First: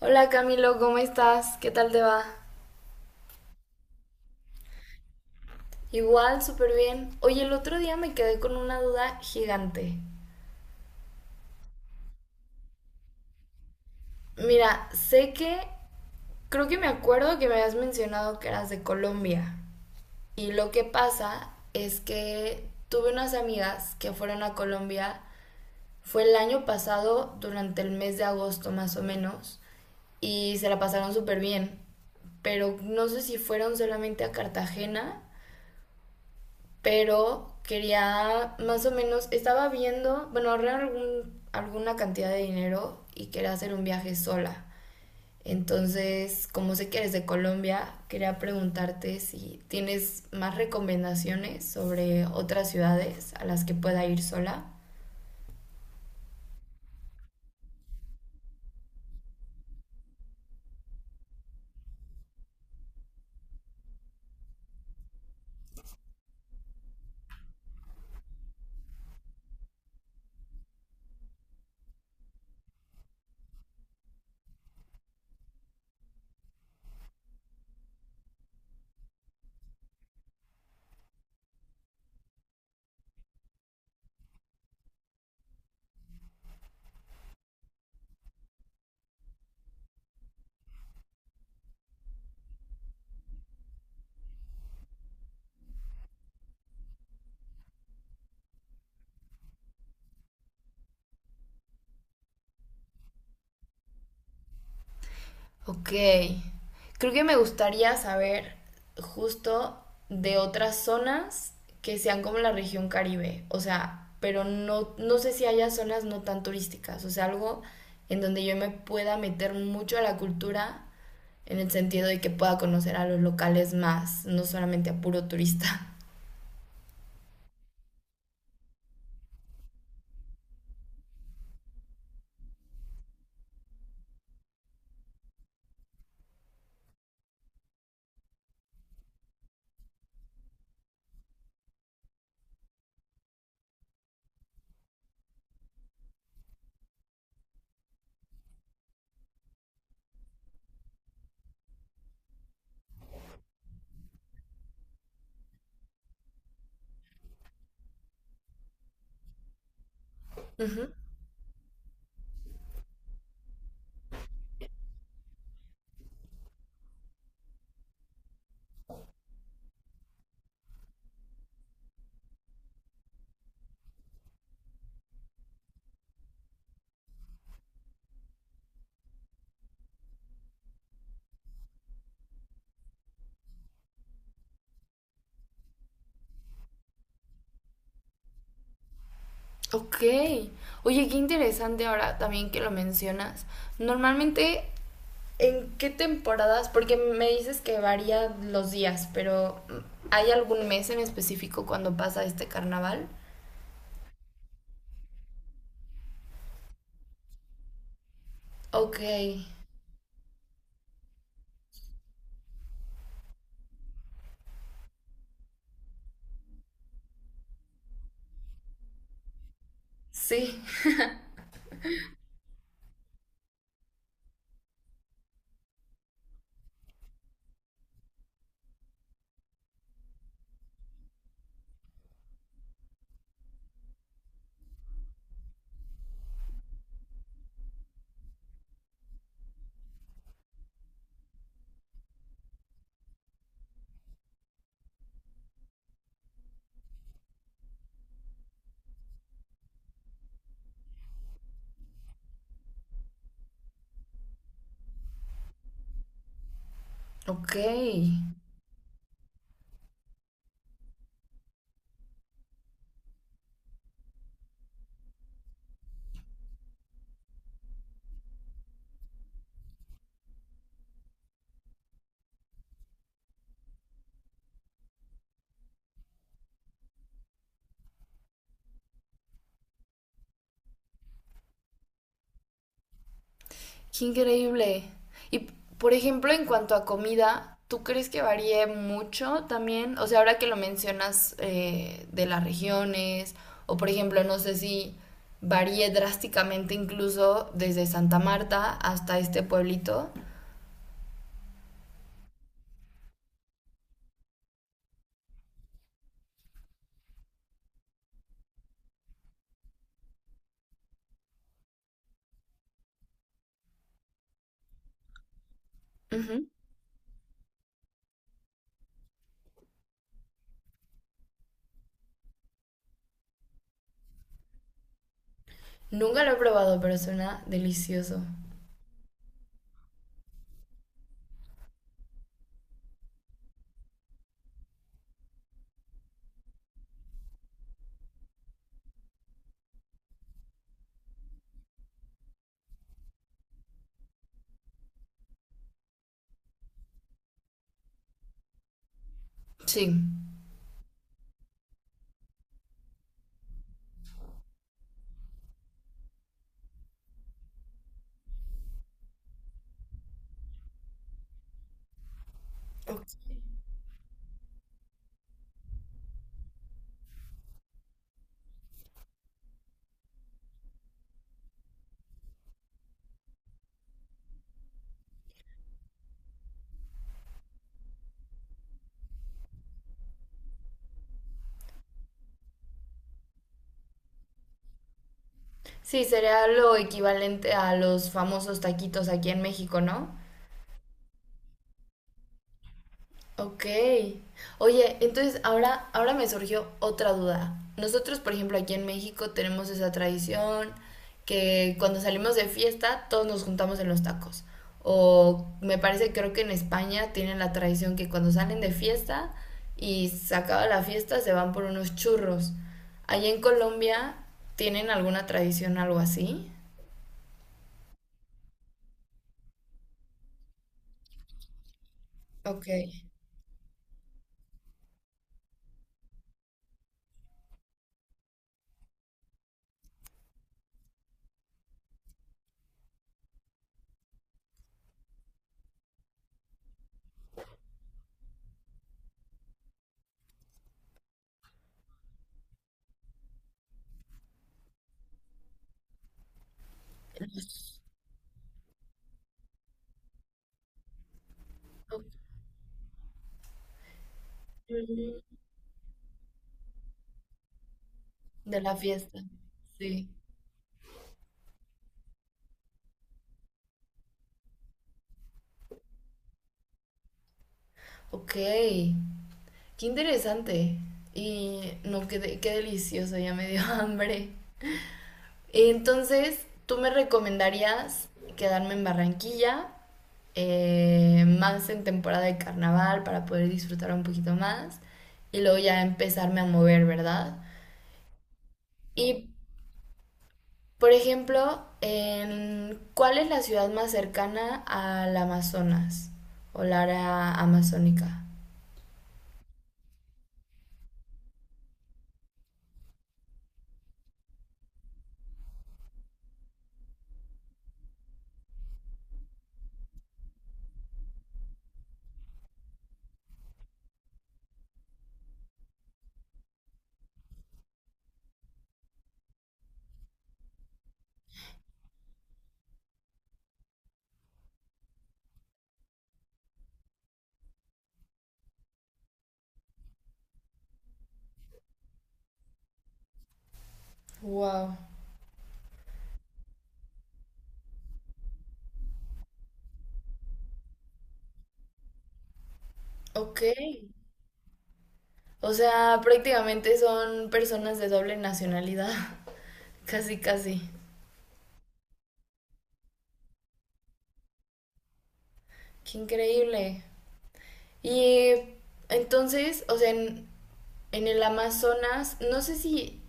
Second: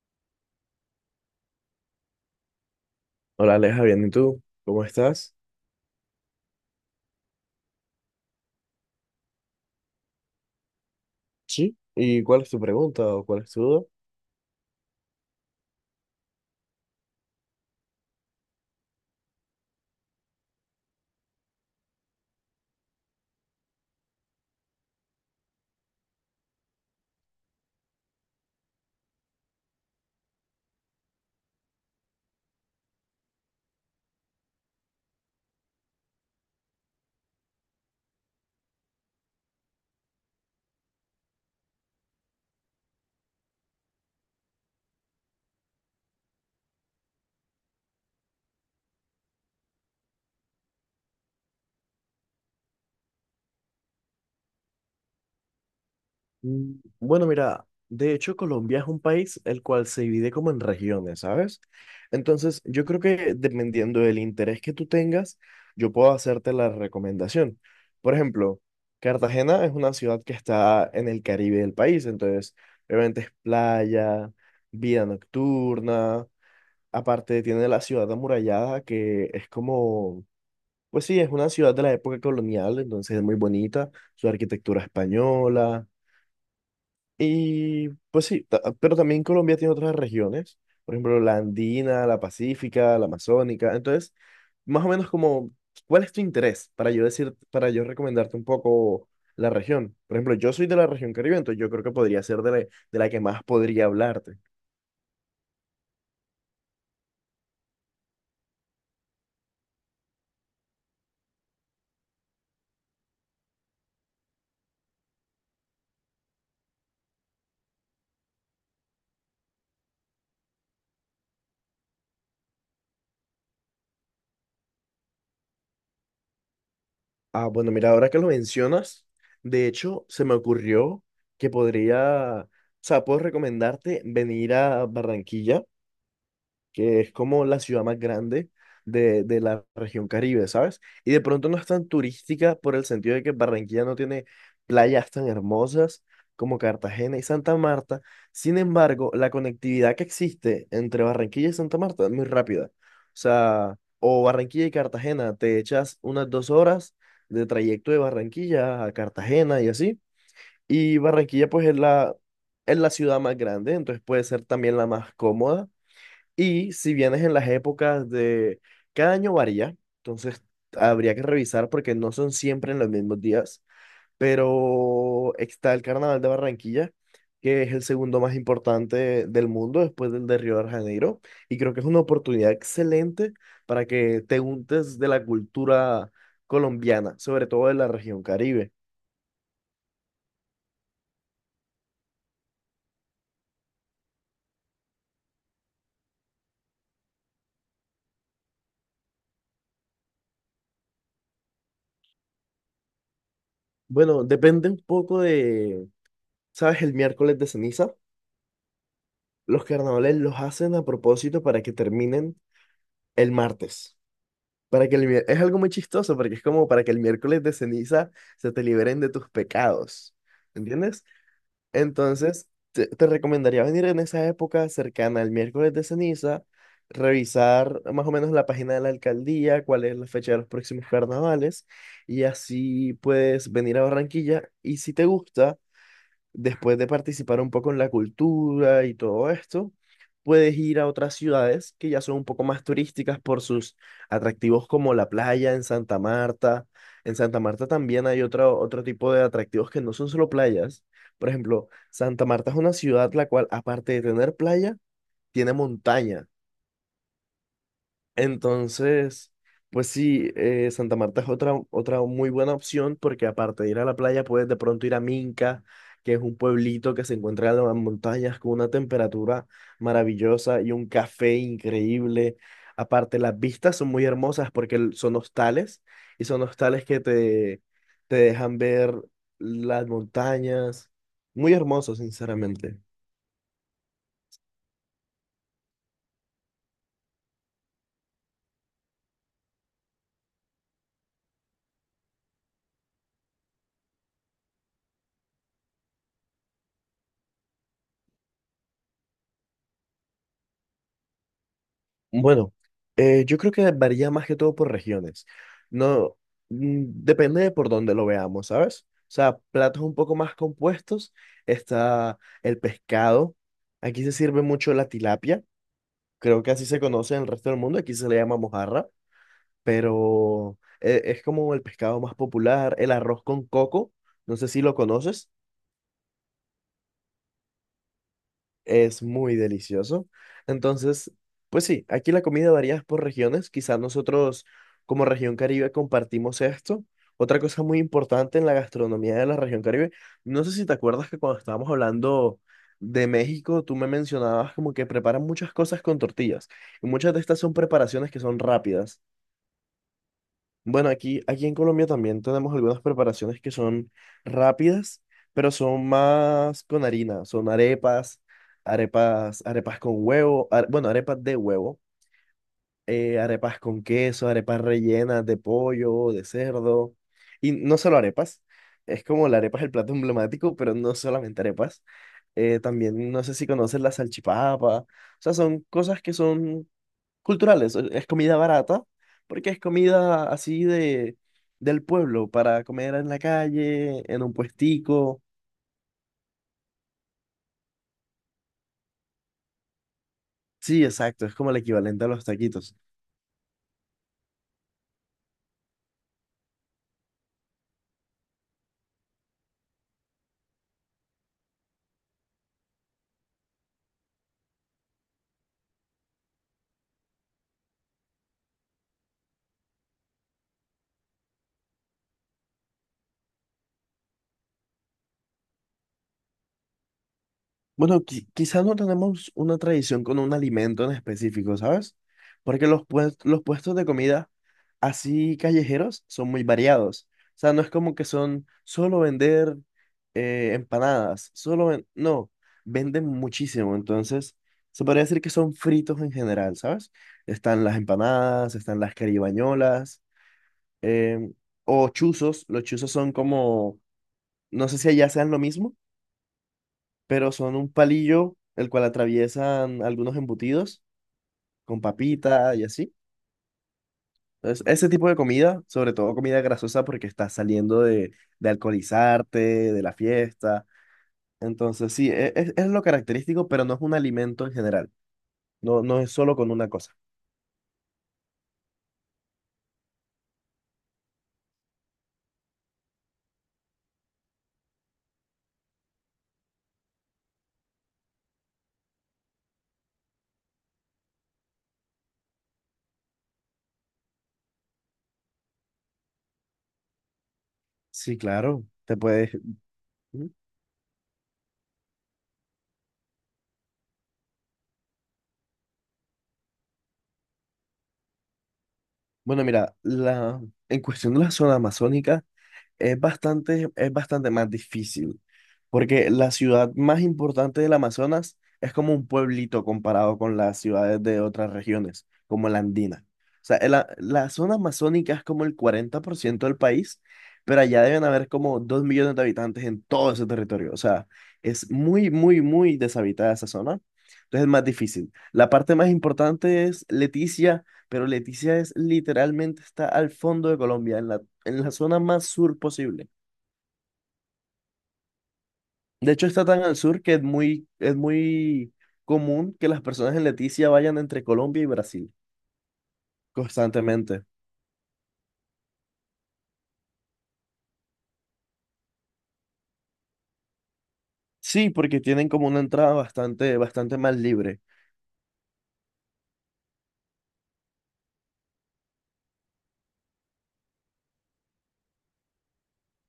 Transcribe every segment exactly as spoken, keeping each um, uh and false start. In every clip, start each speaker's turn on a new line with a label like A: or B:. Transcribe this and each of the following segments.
A: Hola Camilo, ¿cómo estás? ¿Qué tal te va?
B: Hola Aleja, bien, ¿y tú? ¿Cómo estás?
A: Igual, súper bien. Oye, el otro día me quedé con una duda gigante.
B: Sí, ¿y cuál es tu pregunta o cuál es tu duda?
A: Mira, sé que, creo que me acuerdo que me habías mencionado que eras de Colombia. Y lo que pasa es que tuve unas amigas que fueron a Colombia, fue el año pasado, durante el mes de agosto más o menos, y se la pasaron súper bien. Pero no sé si fueron solamente a Cartagena, pero quería más o menos, estaba viendo, bueno, ahorré algún, alguna cantidad de dinero y quería hacer un viaje sola. Entonces, como sé que eres de Colombia, quería preguntarte si tienes más recomendaciones sobre otras ciudades a las que pueda ir sola.
B: mm, bueno, mira, de hecho Colombia es un país el cual se divide como en regiones, ¿sabes? Entonces, yo creo que dependiendo del interés que tú tengas, yo puedo hacerte la recomendación. Por ejemplo, Cartagena es una ciudad que está en el Caribe del país, entonces, obviamente es playa, vida nocturna, aparte tiene la ciudad amurallada que es como... Pues sí, es una ciudad de la época colonial, entonces es muy bonita, su arquitectura española. Y pues sí, ta- pero también Colombia tiene otras regiones, por ejemplo, la andina, la pacífica, la amazónica. Entonces, más o menos como, ¿cuál es tu interés para yo decir, para yo recomendarte un poco la región? Por ejemplo, yo soy de la región Caribe, entonces yo creo que podría ser de la, de la que más podría hablarte.
A: Ok. Creo que me gustaría saber justo de otras zonas que sean como la región Caribe. O sea, pero no, no sé si haya zonas no tan turísticas. O sea, algo en donde yo me pueda meter mucho a la cultura en el sentido de que pueda conocer a los locales más, no solamente a puro turista.
B: Ah, bueno, mira, ahora que lo mencionas, de hecho, se me ocurrió que podría, o sea, puedo recomendarte venir a Barranquilla, que es como la ciudad más grande de, de la región Caribe, ¿sabes? Y de pronto no es tan turística por el sentido de que Barranquilla no tiene playas tan hermosas como Cartagena y Santa Marta. Sin embargo, la conectividad que existe entre Barranquilla y Santa Marta es muy rápida. O sea, o Barranquilla y Cartagena, te echas unas dos horas de trayecto de Barranquilla a Cartagena y así.
A: Ujú.
B: Y Barranquilla pues es la, es la, ciudad más grande, entonces puede ser también la más cómoda y si vienes en las épocas de... Cada año varía, entonces habría que revisar porque no son siempre en los mismos días, pero está el Carnaval de Barranquilla, que es el segundo más importante del mundo después del de Río de Janeiro, y creo que es una oportunidad excelente para que te untes de la cultura colombiana, sobre todo de la región Caribe.
A: Ok. Oye, qué interesante ahora también que lo mencionas. Normalmente, ¿en qué temporadas? Porque me dices que varía los días, pero ¿hay algún mes en específico cuando pasa este carnaval?
B: Bueno, depende un poco de, ¿sabes? El miércoles de ceniza.
A: Ok,
B: Los carnavales los hacen a propósito para que terminen el martes. Para que el mier- es algo muy chistoso porque es como para que el miércoles de ceniza se te liberen de tus pecados.
A: sí,
B: ¿Entiendes? Entonces, te, te recomendaría venir en esa época cercana al miércoles de ceniza, revisar más o menos la página de la alcaldía, cuál es la fecha de los próximos carnavales, y así puedes venir a Barranquilla. Y si te gusta después de participar un poco en la cultura y todo esto, puedes ir a otras ciudades que ya son un poco más turísticas por sus atractivos como la playa en Santa Marta. En Santa Marta también hay otro, otro tipo de atractivos que no son solo playas. Por ejemplo, Santa Marta es una ciudad la cual, aparte de tener playa, tiene montaña.
A: ok, qué
B: Entonces, pues sí, eh, Santa Marta es otra, otra muy buena opción porque aparte de ir a la playa, puedes de pronto ir a Minca, que es un pueblito que se encuentra en las montañas con una temperatura maravillosa y un café increíble. Aparte, las vistas son muy hermosas porque el- son hostales y son hostales que te, te dejan ver las montañas. Muy hermoso, sinceramente.
A: increíble. Y por ejemplo, en cuanto a comida, ¿tú crees que varíe mucho también? O sea, ahora que lo mencionas eh, de las regiones, o por ejemplo, no sé si varíe drásticamente incluso desde Santa Marta hasta este pueblito.
B: Bueno, eh, yo creo que varía más que todo por regiones. No, mm, depende de por dónde lo veamos, ¿sabes? O sea, platos un poco más compuestos, está el pescado. Aquí se sirve mucho la tilapia. Creo
A: Ujú.
B: que así se conoce en el resto del mundo. Aquí se le llama mojarra, pero eh, es como el pescado más popular. El arroz con coco, no sé si lo conoces.
A: Nunca lo he probado, pero suena delicioso.
B: Es muy delicioso. Entonces, pues sí, aquí la comida varía por regiones. Quizás nosotros como región Caribe compartimos esto. Otra cosa muy importante en la gastronomía de la región Caribe, no sé si te acuerdas que cuando estábamos hablando de México, tú me mencionabas como que preparan muchas cosas con tortillas y muchas de estas son preparaciones que son rápidas.
A: Sí.
B: Bueno, aquí, aquí en Colombia también tenemos algunas preparaciones que son rápidas, pero son más con harina. Son arepas, arepas, arepas con huevo, are- bueno, arepas de huevo, eh, arepas con queso, arepas rellenas de pollo, de cerdo. Y no solo arepas, es como la arepa es el plato emblemático, pero no solamente arepas. Eh, también no sé si conoces la salchipapa. O sea, son cosas que son culturales. Es es comida barata, porque es comida así de, del pueblo, para comer en la calle, en un puestico.
A: Sí, sería lo equivalente a los famosos taquitos aquí en México, ¿no?
B: Sí, exacto, es como el equivalente a los taquitos.
A: Ok. Oye, entonces ahora, ahora me surgió otra duda. Nosotros, por ejemplo, aquí en México tenemos esa tradición que cuando salimos de fiesta todos nos juntamos en los tacos. O me parece, creo que en España tienen la tradición que cuando salen de fiesta y se acaba la fiesta se van por unos churros. ¿Allá en Colombia tienen alguna tradición, algo así?
B: Bueno, qui- quizás no tenemos una tradición con un alimento en específico, ¿sabes?
A: Ok.
B: Porque los, pues- los puestos de comida así callejeros son muy variados. O sea, no es como que son solo vender eh, empanadas, solo ven- no, venden muchísimo. Entonces, se podría decir que son fritos en general, ¿sabes? Están las empanadas, están las caribañolas, em, o chuzos. Los chuzos son como, no sé si allá sean lo mismo, pero son un
A: Los-
B: palillo el cual atraviesan algunos embutidos con papita y así. Entonces, ese tipo de
A: los-
B: comida, sobre todo comida grasosa porque estás saliendo de, de
A: De la fiesta.
B: alcoholizarte, de la
A: Sí.
B: fiesta. Entonces, sí, e- es, es lo característico, pero no es un alimento en general. No, no es solo con una cosa.
A: Ok. Qué interesante. Y no, qué, de- qué delicioso, ya me dio hambre. Entonces, ¿tú me recomendarías quedarme en Barranquilla, eh, más en temporada de carnaval para poder disfrutar un poquito más y luego ya empezarme a mover, ¿verdad?
B: Sí, claro, te
A: Y,
B: puedes... Ujú.
A: por ejemplo, en, ¿cuál es la ciudad más cercana al Amazonas o la área amazónica?
B: Bueno, mira, la, en cuestión de la zona amazónica es bastante, es bastante más difícil. Porque la ciudad más importante del Amazonas es como un pueblito comparado con las ciudades de otras regiones, como la andina. O sea, el a- la zona amazónica es como el cuarenta por ciento del país, pero allá deben haber como dos millones de habitantes en todo ese territorio. O sea, es muy, muy, muy deshabitada esa zona. Entonces es más difícil. La parte más importante es Leticia, pero Leticia es literalmente está al fondo de Colombia, en la, en la zona más sur posible.
A: Wow.
B: De hecho, está tan al sur que es muy, es muy común que las personas en Leticia vayan entre Colombia y Brasil
A: Ok.
B: constantemente.
A: O sea, prácticamente son personas de doble nacionalidad. Casi, casi.
B: Sí, porque tienen como una entrada bastante, bastante más libre.
A: Qué increíble. Y entonces, o sea, en, en el Amazonas, no sé si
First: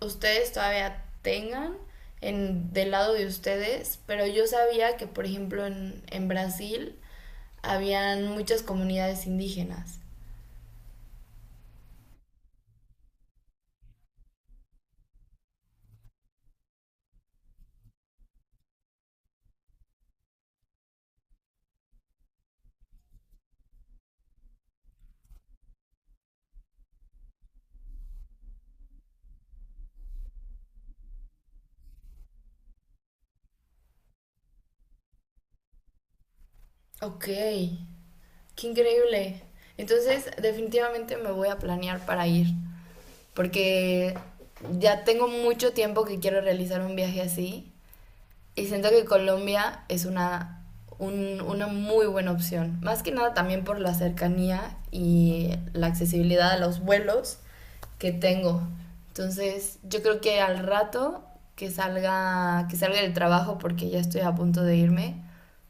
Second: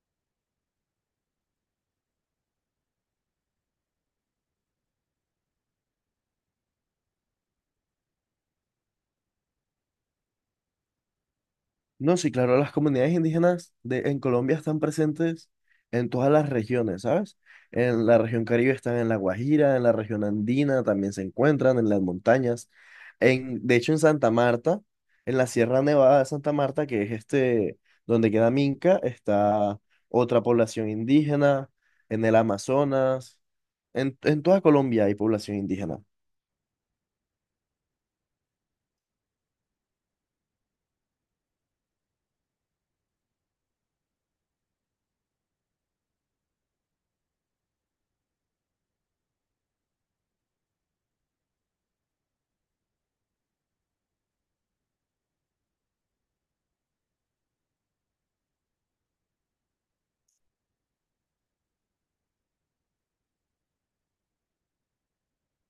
A: ustedes todavía tengan en, del lado de ustedes, pero yo sabía que, por ejemplo, en, en Brasil habían muchas comunidades indígenas.
B: No, sí, claro, las comunidades indígenas de, en Colombia están presentes en todas las regiones, ¿sabes? En la región Caribe están en La Guajira, en la región andina también se encuentran, en las montañas. En, de hecho, en Santa Marta, en la Sierra Nevada de Santa Marta, que es este, donde queda Minca, está otra población indígena, en el Amazonas, en, en toda Colombia hay población indígena.
A: Ok, qué increíble. Entonces, definitivamente me voy a planear para ir, porque ya tengo mucho tiempo que quiero realizar un viaje así y siento que Colombia es una, un- una muy buena opción. Más que nada también por la cercanía y la accesibilidad a los vuelos que tengo. Entonces, yo creo que al rato que salga, que salga del trabajo, porque ya estoy a punto de irme,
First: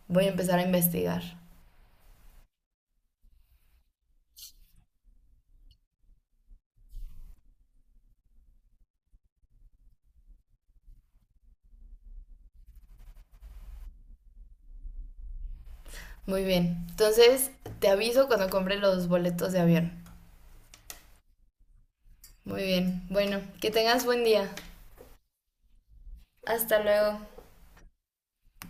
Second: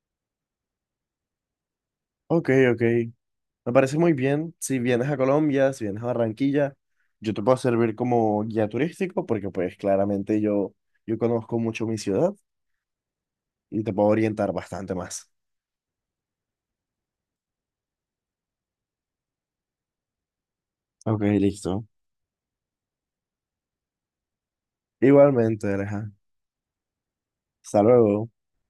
A: voy a empezar a investigar.
B: Ok, ok, me parece muy bien. Si vienes a Colombia, si vienes a Barranquilla, yo te puedo servir como guía turístico, porque pues claramente yo, yo conozco mucho mi ciudad y te puedo orientar bastante más.
A: Muy bien. Entonces, te aviso cuando compre los boletos de avión.
B: Ok, listo.
A: Muy bien. Bueno, que tengas buen día.
B: Igualmente, Aleja.
A: Hasta luego.
B: Hasta luego.